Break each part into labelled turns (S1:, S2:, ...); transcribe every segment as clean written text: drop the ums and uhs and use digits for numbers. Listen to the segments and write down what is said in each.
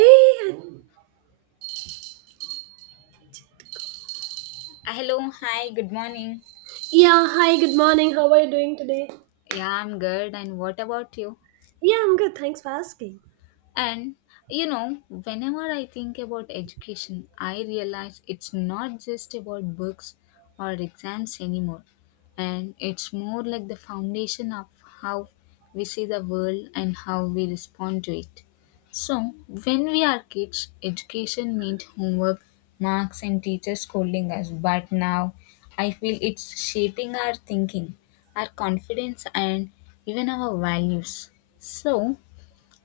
S1: Hey!
S2: Hello, hi, good morning.
S1: Yeah, hi, good morning. How are you doing today?
S2: Yeah, I'm good. And what about you?
S1: Yeah, I'm good. Thanks for asking.
S2: And whenever I think about education, I realize it's not just about books or exams anymore. And it's more like the foundation of how we see the world and how we respond to it. So, when we are kids, education meant homework, marks, and teachers scolding us. But now, I feel it's shaping our thinking, our confidence, and even our values. So,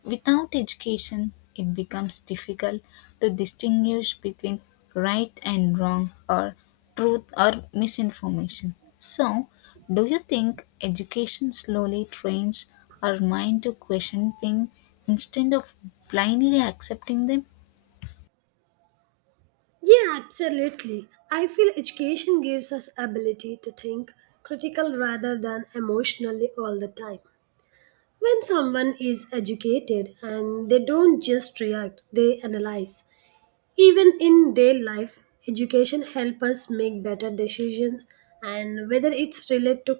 S2: without education, it becomes difficult to distinguish between right and wrong or truth or misinformation. So, do you think education slowly trains our mind to question things instead of blindly accepting them?
S1: Yeah, absolutely. I feel education gives us ability to think critical rather than emotionally all the time. When someone is educated and they don't just react, they analyze. Even in daily life, education helps us make better decisions and whether it's related to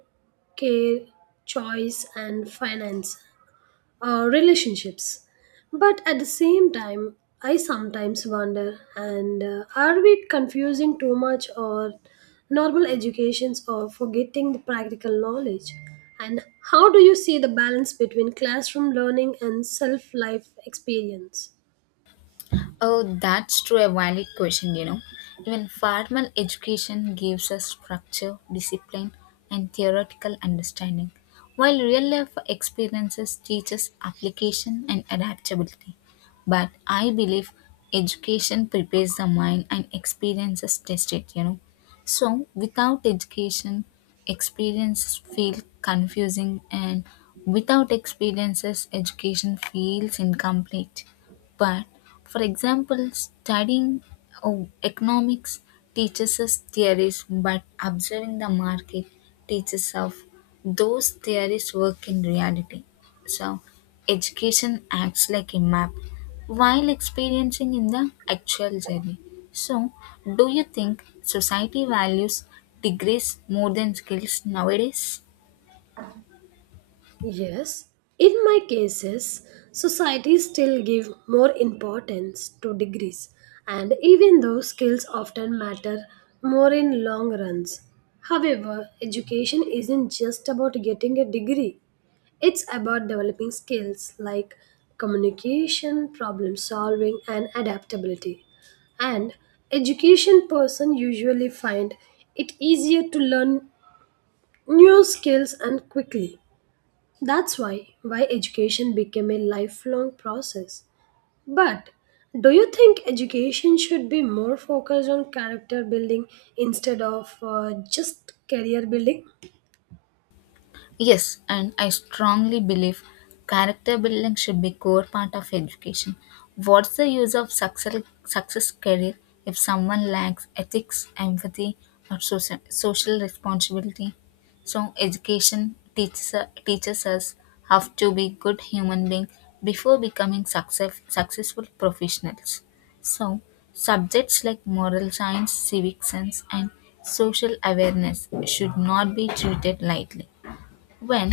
S1: care, choice and finance relationships. But at the same time, I sometimes wonder and are we confusing too much or normal educations or forgetting the practical knowledge? And how do you see the balance between classroom learning and self life experience?
S2: Oh, that's true, a valid question. Even formal education gives us structure, discipline, and theoretical understanding, while real life experiences teach us application and adaptability. But I believe education prepares the mind and experiences test it. So, without education, experiences feel confusing, and without experiences, education feels incomplete. But, for example, studying oh, economics teaches us theories, but observing the market teaches us those theories work in reality. So, education acts like a map while experiencing in the actual journey. So, do you think society values degrees more than skills nowadays?
S1: Yes, in my cases, society still give more importance to degrees, and even though skills often matter more in long runs. However, education isn't just about getting a degree. It's about developing skills like communication, problem solving, and adaptability. And education person usually find it easier to learn new skills and quickly that's why education became a lifelong process. But do you think education should be more focused on character building instead of just career building?
S2: Yes, and I strongly believe character building should be core part of education. What's the use of success career if someone lacks ethics, empathy, or social responsibility? So education teaches us how to be good human being before becoming successful professionals. So subjects like moral science, civic sense, and social awareness should not be treated lightly. When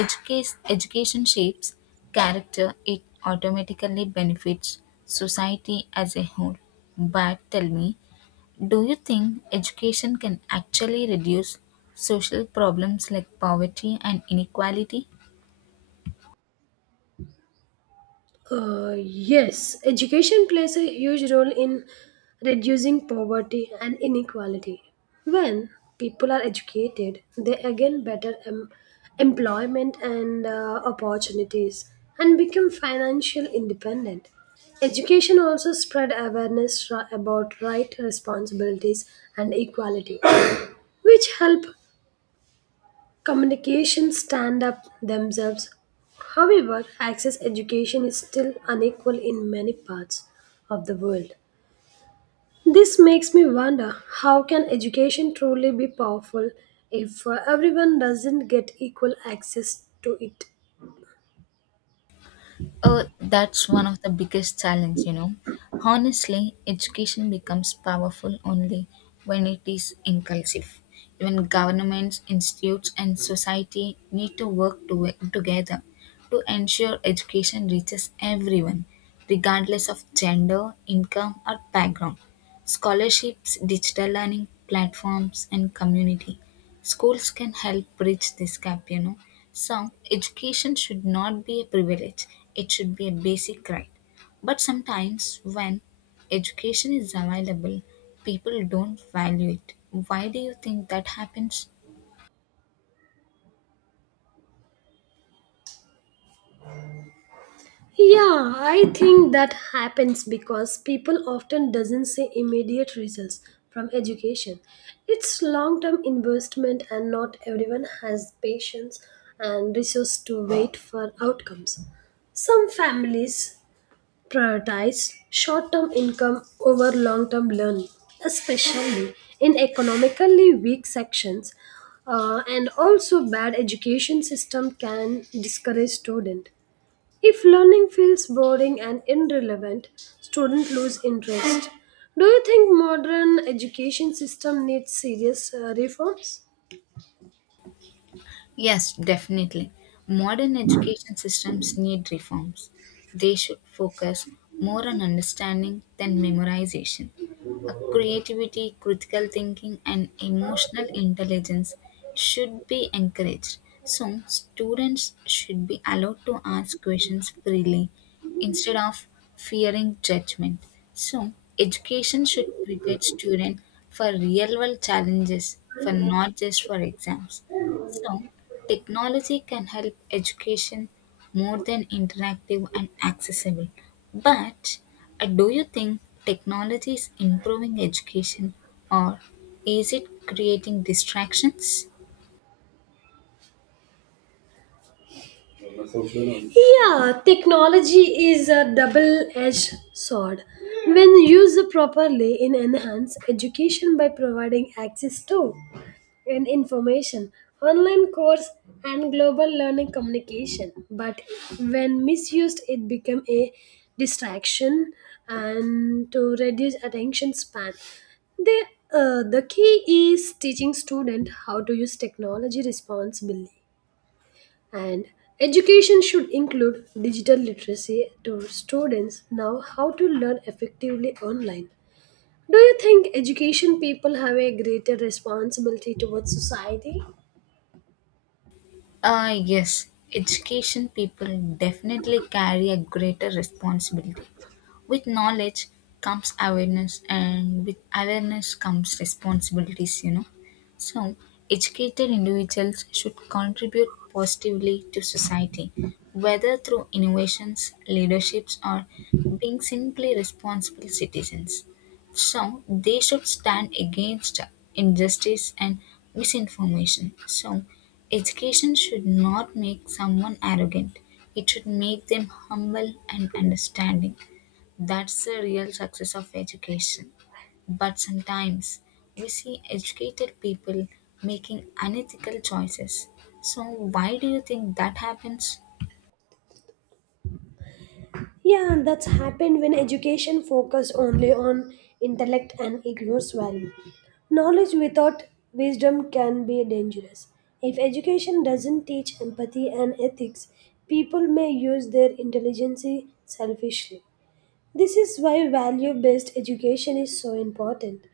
S2: education shapes character, it automatically benefits society as a whole. But tell me, do you think education can actually reduce social problems like poverty and inequality?
S1: Yes, education plays a huge role in reducing poverty and inequality. When people are educated, they again better employment and opportunities and become financial independent. Education also spread awareness about right responsibilities and equality, which help Communications stand up themselves. However, access education is still unequal in many parts of the world. This makes me wonder how can education truly be powerful if everyone doesn't get equal access to it?
S2: Oh, that's one of the biggest challenge. Honestly, education becomes powerful only when it is inclusive. Even governments, institutes, and society need to work together to ensure education reaches everyone, regardless of gender, income, or background. Scholarships, digital learning platforms, and community schools can help bridge this gap. So, education should not be a privilege, it should be a basic right. But sometimes, when education is available, people don't value it. Why do you think that happens?
S1: Yeah, I think that happens because people often doesn't see immediate results from education. It's long-term investment and not everyone has patience and resource to wait for outcomes. Some families prioritize short-term income over long-term learning, especially in economically weak sections. And also bad education system can discourage student if learning feels boring and irrelevant, students lose interest. Do you think modern education system needs serious reforms?
S2: Yes, definitely. Modern education systems need reforms. They should focus more on understanding than memorization. Creativity, critical thinking, and emotional intelligence should be encouraged. So, students should be allowed to ask questions freely instead of fearing judgment. So, education should prepare students for real world challenges, for not just for exams. So, technology can help education more than interactive and accessible, but do you think technology is improving education or is it creating distractions?
S1: Yeah, technology is a double edged sword. When used properly, it enhances education by providing access to and information, online course, and global learning communication. But when misused, it becomes a distraction and to reduce attention span. The, the key is teaching students how to use technology responsibly and education should include digital literacy to students now how to learn effectively online. Do you think education people have a greater responsibility towards society?
S2: Yes, education people definitely carry a greater responsibility. With knowledge comes awareness, and with awareness comes responsibilities. So, educated individuals should contribute positively to society, whether through innovations, leaderships, or being simply responsible citizens. So, they should stand against injustice and misinformation. So, education should not make someone arrogant, it should make them humble and understanding. That's the real success of education. But sometimes we see educated people making unethical choices. So, why do you think that happens?
S1: Yeah, and that's happened when education focus only on intellect and ignores value. Knowledge without wisdom can be dangerous. If education doesn't teach empathy and ethics, people may use their intelligence selfishly. This is why value based education is so important.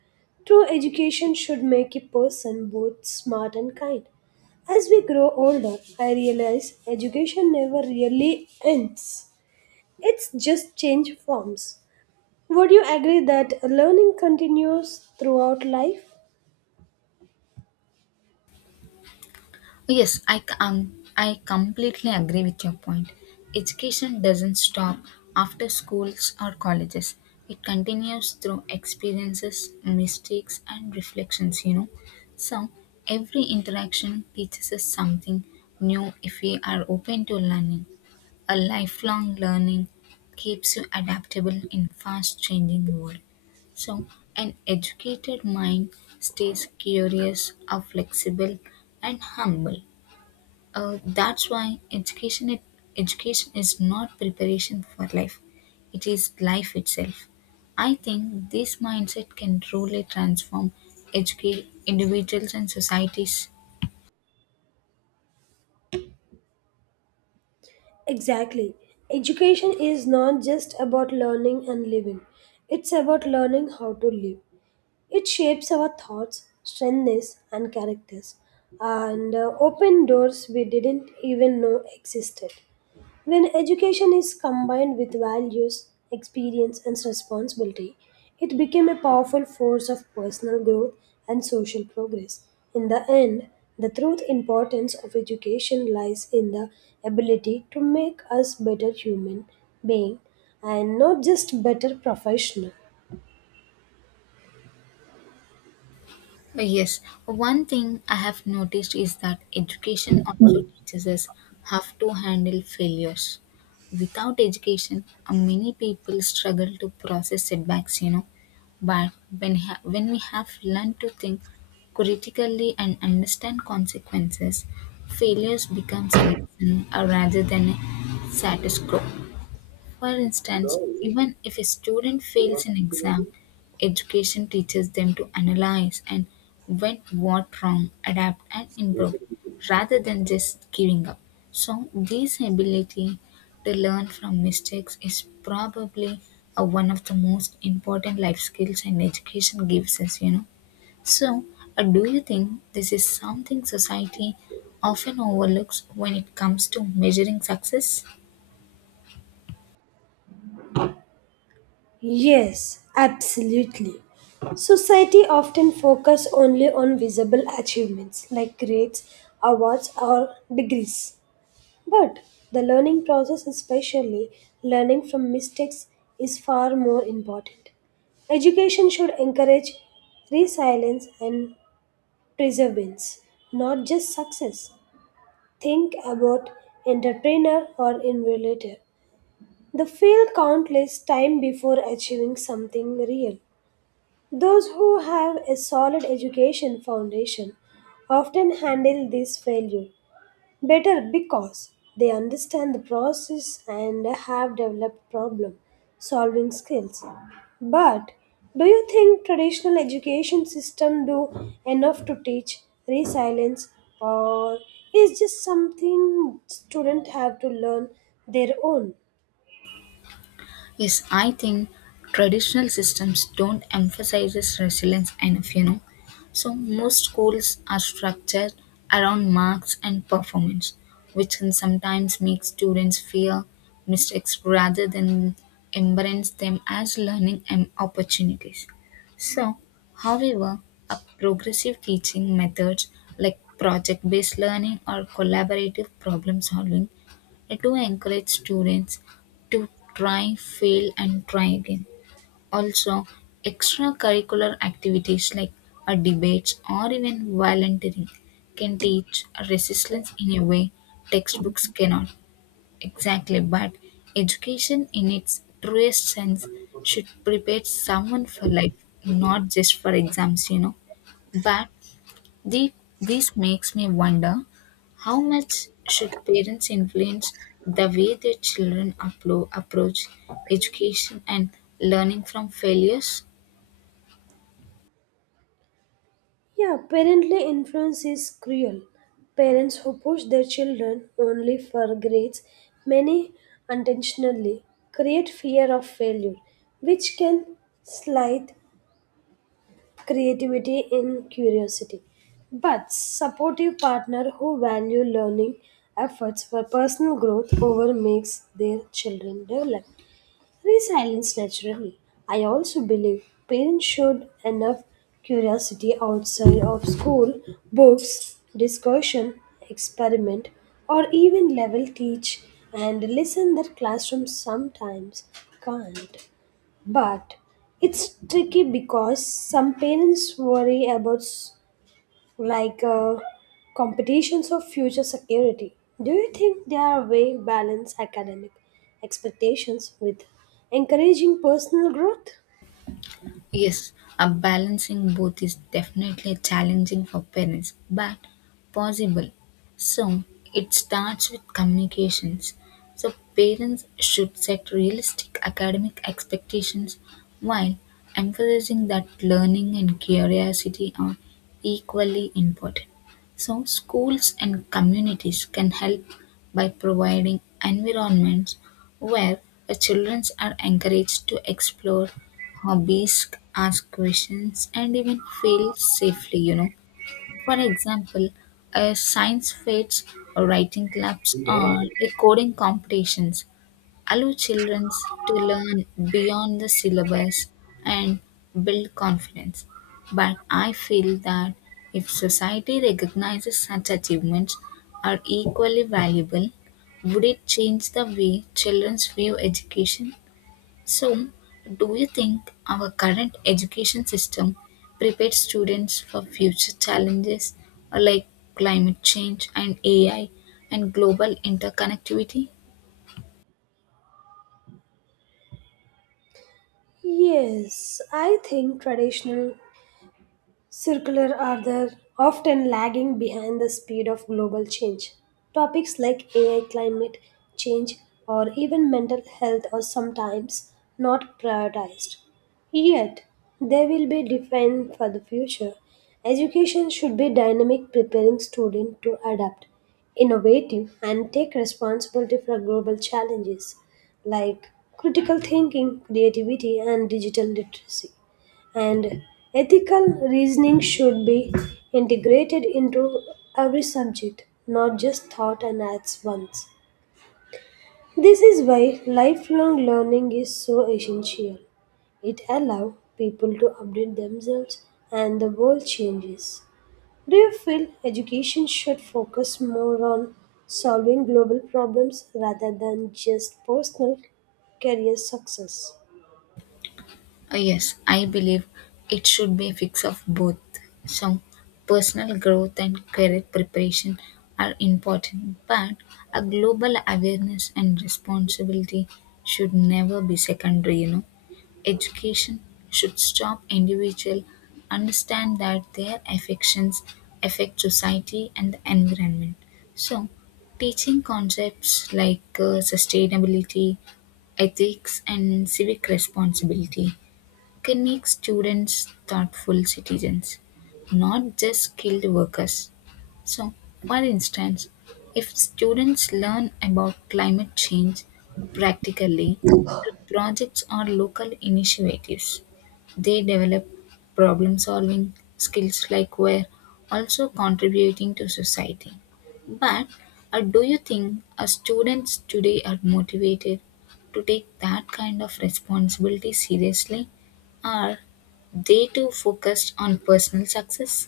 S1: True education should make a person both smart and kind. As we grow older, I realize education never really ends. It's just change forms. Would you agree that learning continues throughout life?
S2: Yes, I completely agree with your point. Education doesn't stop after schools or colleges, it continues through experiences, mistakes, and reflections. So, every interaction teaches us something new if we are open to learning. A lifelong learning keeps you adaptable in fast changing world. So an educated mind stays curious, are flexible and humble. That's why education it, Education is not preparation for life. It is life itself. I think this mindset can truly transform educate individuals and societies.
S1: Exactly. Education is not just about learning and living. It's about learning how to live. It shapes our thoughts, strengths, and characters, and open doors we didn't even know existed. When education is combined with values, experience, and responsibility, it became a powerful force of personal growth and social progress. In the end, the truth importance of education lies in the ability to make us better human being and not just better professional.
S2: Yes, one thing I have noticed is that education also teaches us how to handle failures. Without education, many people struggle to process setbacks. But when we have learned to think critically and understand consequences, failures becomes a lesson rather than a status quo. For instance, even if a student fails an exam, education teaches them to analyze and went what wrong, adapt and improve rather than just giving up. So this ability to learn from mistakes is probably one of the most important life skills and education gives us. So do you think this is something society often overlooks when it comes to measuring success?
S1: Yes, absolutely. Society often focus only on visible achievements like grades, awards or degrees. But the learning process, especially learning from mistakes, is far more important. Education should encourage resilience and perseverance, not just success. Think about entrepreneur or innovator. They fail countless times before achieving something real. Those who have a solid education foundation often handle this failure better because they understand the process and have developed problem solving skills. But do you think traditional education system do enough to teach resilience or is just something students have to learn their own?
S2: Yes, I think traditional systems don't emphasize resilience enough. So most schools are structured around marks and performance, which can sometimes make students fear mistakes rather than embrace them as learning and opportunities. So, however, a progressive teaching methods like project based learning or collaborative problem solving I do encourage students to try, fail, and try again. Also, extracurricular activities like a debates or even volunteering can teach resilience in a way textbooks cannot. Exactly, but education in its truest sense should prepare someone for life, not just for exams. But the, this makes me wonder how much should parents influence the way their children approach education and learning from failures?
S1: Yeah, parental influence is cruel. Parents who push their children only for grades, many unintentionally, create fear of failure, which can slight creativity and curiosity. But supportive partner who value learning efforts for personal growth over makes their children develop. Resilience naturally. I also believe parents should enough curiosity outside of school, books, discussion, experiment, or even level teach and listen that classrooms sometimes can't. But it's tricky because some parents worry about like competitions of future security. Do you think they are way balance academic expectations with encouraging personal growth?
S2: Yes, balancing both is definitely challenging for parents, but possible. So it starts with communications. So parents should set realistic academic expectations while emphasizing that learning and curiosity are equally important. So schools and communities can help by providing environments where the children are encouraged to explore hobbies, ask questions, and even fail safely. For example, a science fairs or writing clubs or a coding competitions allow children to learn beyond the syllabus and build confidence. But I feel that if society recognizes such achievements are equally valuable, would it change the way children view education? So, do you think our current education system prepares students for future challenges like climate change and AI and global interconnectivity?
S1: Yes, I think traditional circular are the often lagging behind the speed of global change. Topics like AI, climate change, or even mental health are sometimes not prioritized. Yet, they will be defined for the future. Education should be dynamic, preparing students to adapt, innovative, and take responsibility for global challenges like critical thinking, creativity, and digital literacy and ethical reasoning should be integrated into every subject, not just thought and acts once. This is why lifelong learning is so essential. It allows people to update themselves and the world changes. Do you feel education should focus more on solving global problems rather than just personal career success?
S2: Yes, I believe it should be a mix of both. So, personal growth and career preparation are important, but a global awareness and responsibility should never be secondary. Education should help individuals understand that their affections affect society and the environment. So, teaching concepts like sustainability, ethics, and civic responsibility can make students thoughtful citizens, not just skilled workers. So, for instance, if students learn about climate change practically through projects or local initiatives, they develop problem solving skills like we're also contributing to society. But do you think our students today are motivated to take that kind of responsibility seriously? Are they too focused on personal success?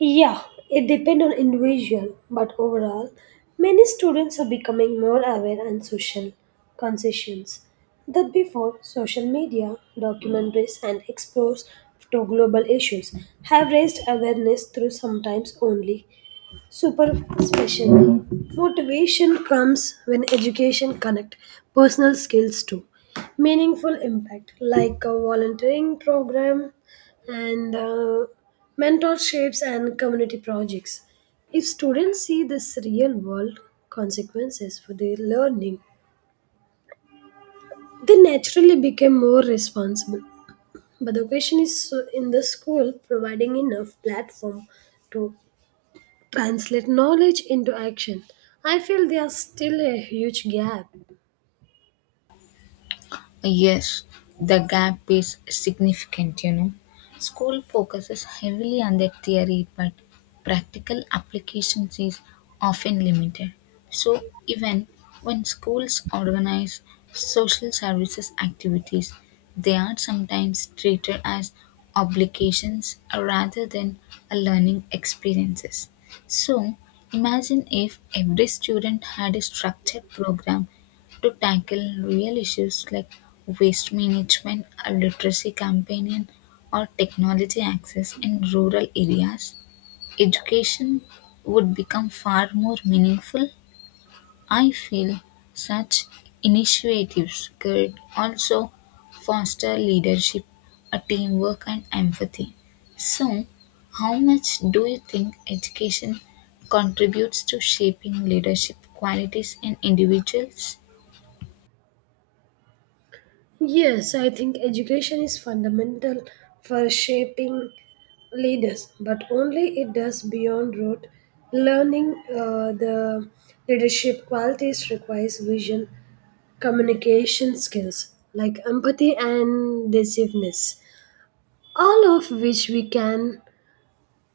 S1: Yeah, it depends on individual, but overall, many students are becoming more aware and social conscious that before social media, documentaries and exposure to global issues have raised awareness through sometimes only Super special. Motivation comes when education connect personal skills to meaningful impact like a volunteering program and mentorships and community projects. If students see this real world consequences for their learning, they naturally become more responsible. But the question is so in the school providing enough platform to translate knowledge into action. I feel there's still a huge gap.
S2: Yes, the gap is significant, you know. School focuses heavily on the theory, but practical applications is often limited. So, even when schools organize social services activities, they are sometimes treated as obligations rather than a learning experiences. So, imagine if every student had a structured program to tackle real issues like waste management, a literacy campaign, or technology access in rural areas, education would become far more meaningful. I feel such initiatives could also foster leadership, a teamwork, and empathy. So, how much do you think education contributes to shaping leadership qualities in individuals?
S1: Yes, I think education is fundamental for shaping leaders, but only it does beyond rote learning. The leadership qualities requires vision, communication skills like empathy and decisiveness, all of which we can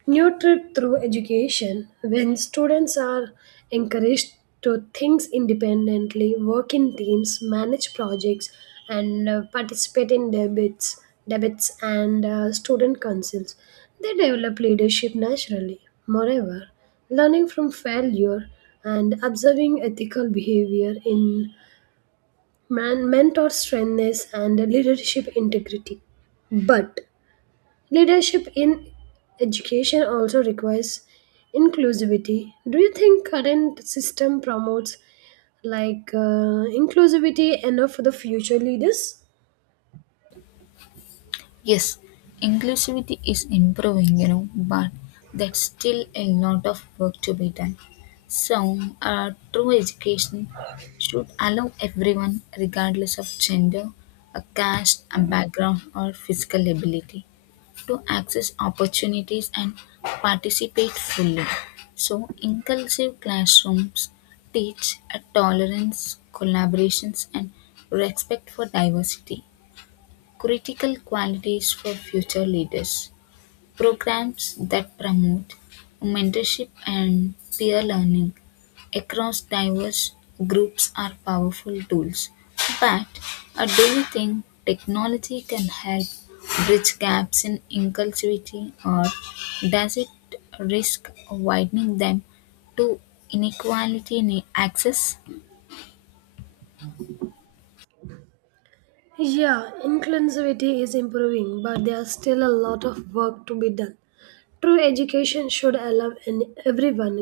S1: New trip through education, when students are encouraged to think independently, work in teams, manage projects, and participate in debates, debates and student councils, they develop leadership naturally. Moreover, learning from failure and observing ethical behavior in mentor strengths and leadership integrity. But Leadership in education also requires inclusivity. Do you think current system promotes like inclusivity enough for the future leaders?
S2: Yes, inclusivity is improving, you know, but that's still a lot of work to be done. So, true education should allow everyone, regardless of gender, a caste, a background, or physical ability, to access opportunities and participate fully. So, inclusive classrooms teach a tolerance, collaborations, and respect for diversity critical qualities for future leaders: Programs that promote mentorship and peer learning across diverse groups are powerful tools. But do you think technology can help bridge gaps in inclusivity or does it risk widening them to inequality in access?
S1: Yeah, inclusivity is improving, but there's still a lot of work to be done. True education should allow everyone,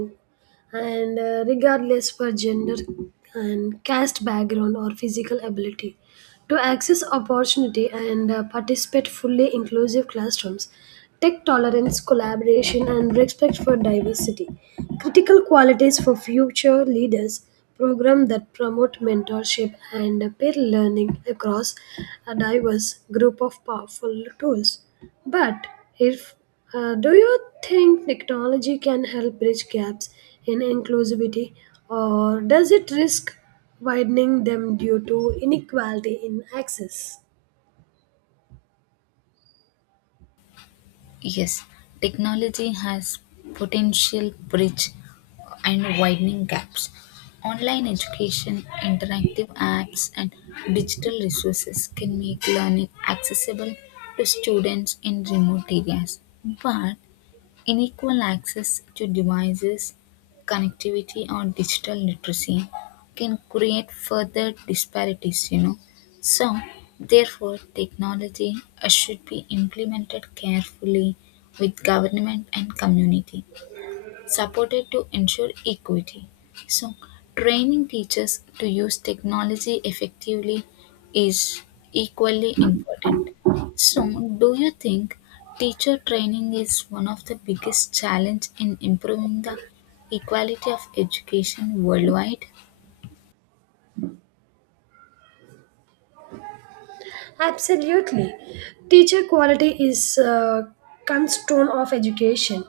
S1: and regardless for gender and caste background or physical ability, to access opportunity and participate fully inclusive classrooms. Tech tolerance, collaboration, and respect for diversity. Critical qualities for future leaders program that promote mentorship and peer learning across a diverse group of powerful tools. But if do you think technology can help bridge gaps in inclusivity or does it risk widening them due to inequality in access?
S2: Yes, technology has potential bridge and widening gaps. Online education, interactive apps, and digital resources can make learning accessible to students in remote areas. But unequal access to devices, connectivity, or digital literacy can create further disparities. So, therefore, technology should be implemented carefully with government and community supported to ensure equity. So, training teachers to use technology effectively is equally important. So, do you think teacher training is one of the biggest challenge in improving the equality of education worldwide?
S1: Absolutely. Teacher quality is a cornerstone of education.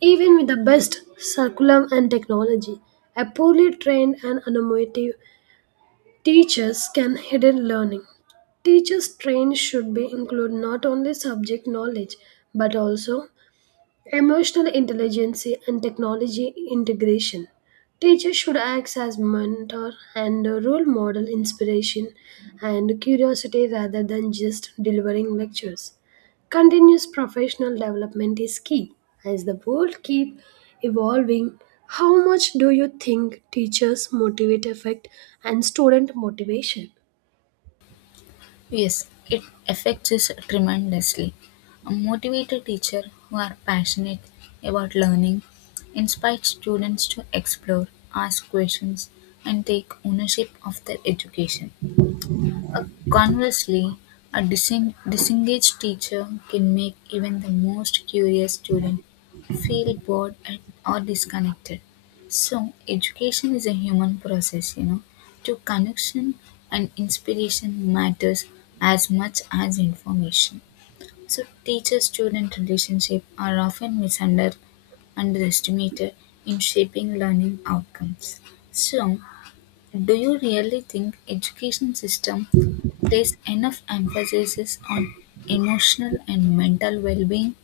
S1: Even with the best curriculum and technology, a poorly trained and innovative teachers can hidden learning. Teachers trained should be include not only subject knowledge but also Emotional intelligence and technology integration. Teachers should act as mentor and role model inspiration and curiosity rather than just delivering lectures. Continuous professional development is key. As the world keep evolving, how much do you think teachers motivate effect and student motivation?
S2: Yes, it affects us tremendously. A motivated teacher who are passionate about learning inspires students to explore, ask questions, and take ownership of their education. Conversely, a disengaged teacher can make even the most curious student feel bored and, or disconnected. So, education is a human process, you know. To connection and inspiration matters as much as information. So, teacher student relationship are often misunderstood underestimated in shaping learning outcomes. So, do you really think education system place enough emphasis on emotional and mental well-being?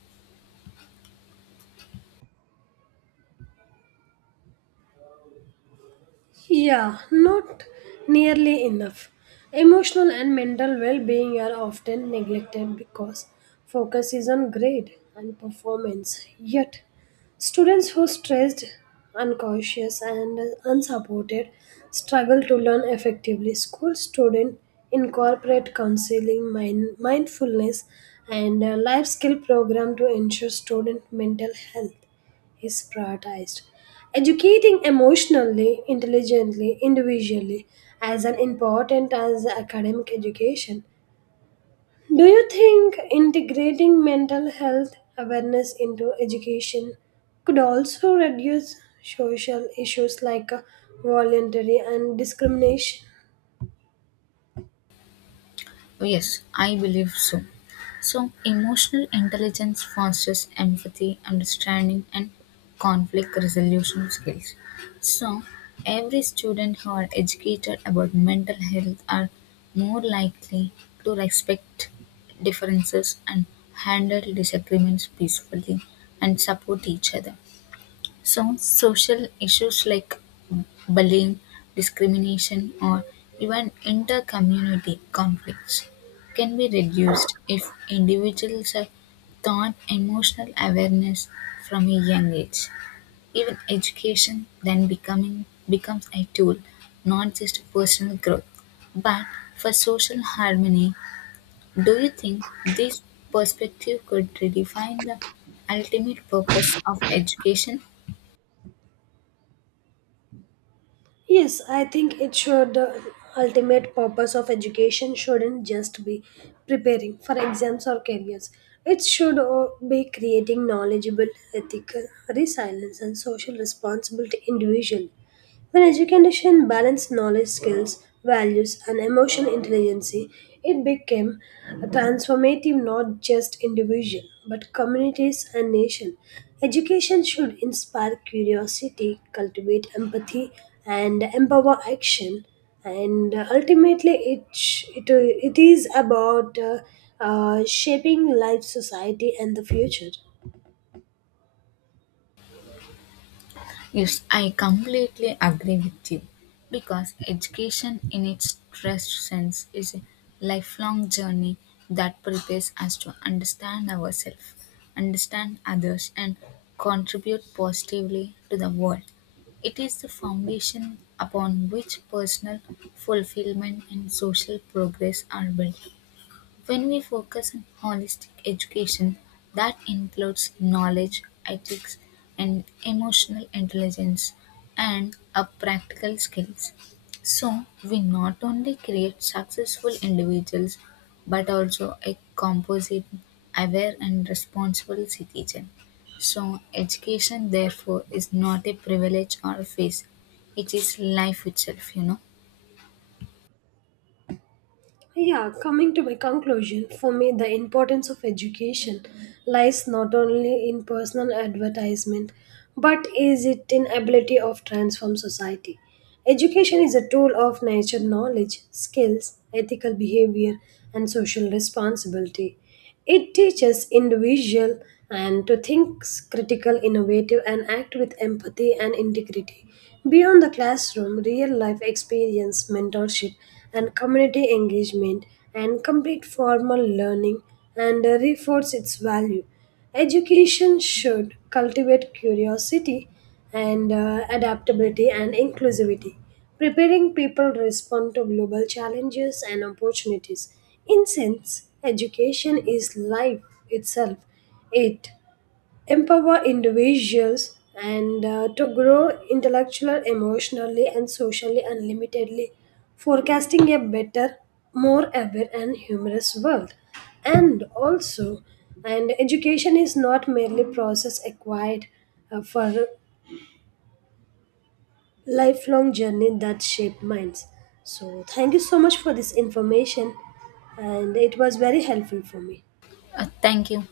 S1: Yeah, not nearly enough. Emotional and mental well being are often neglected because focus is on grade and performance. Yet, students who are stressed, unconscious, and unsupported struggle to learn effectively. School students incorporate counseling, mindfulness, and life skill program to ensure student mental health is prioritized. Educating emotionally, intelligently, individually as an important as academic education. Do you think integrating mental health awareness into education could also reduce social issues like voluntary and discrimination?
S2: Oh, yes, I believe so. So emotional intelligence fosters empathy, understanding and conflict resolution skills. So every student who are educated about mental health are more likely to respect differences and handle disagreements peacefully and support each other. So, social issues like bullying, discrimination, or even inter-community conflicts can be reduced if individuals are taught emotional awareness from a young age. Even education then becoming becomes a tool, not just for personal growth, but for social harmony. Do you think this perspective could redefine the ultimate purpose of education?
S1: Yes, I think it should. The ultimate purpose of education shouldn't just be preparing for exams or careers. It should be creating knowledgeable, ethical, resilience, and social responsibility individually. When education balanced knowledge, skills, values, and emotional intelligence, it became a transformative not just individual but communities and nation. Education should inspire curiosity, cultivate empathy, and empower action. And ultimately, it is about shaping life, society, and the future.
S2: Yes, I completely agree with you because education in its truest sense is a lifelong journey that prepares us to understand ourselves, understand others, and contribute positively to the world. It is the foundation upon which personal fulfillment and social progress are built. When we focus on holistic education, that includes knowledge, ethics, and emotional intelligence, and our practical skills. So, we not only create successful individuals but also a composite, aware, and responsible citizen. So, education, therefore, is not a privilege or a phase, it is life itself, you know.
S1: Yeah, coming to my conclusion, for me, the importance of education lies not only in personal advertisement, but is it in ability of transform society. Education is a tool of nature knowledge, skills, ethical behavior, and social responsibility. It teaches individual and to think critical, innovative, and act with empathy and integrity. Beyond the classroom, real life experience, mentorship, and community engagement and complete formal learning and reinforce its value. Education should cultivate curiosity and adaptability and inclusivity preparing people respond to global challenges and opportunities. In sense, education is life itself. It empower individuals and to grow intellectually, emotionally, and socially unlimitedly, forecasting a better, more aware, and humorous world. And also, and education is not merely process acquired for lifelong journey that shape minds. So, thank you so much for this information, and it was very helpful for me.
S2: Thank you.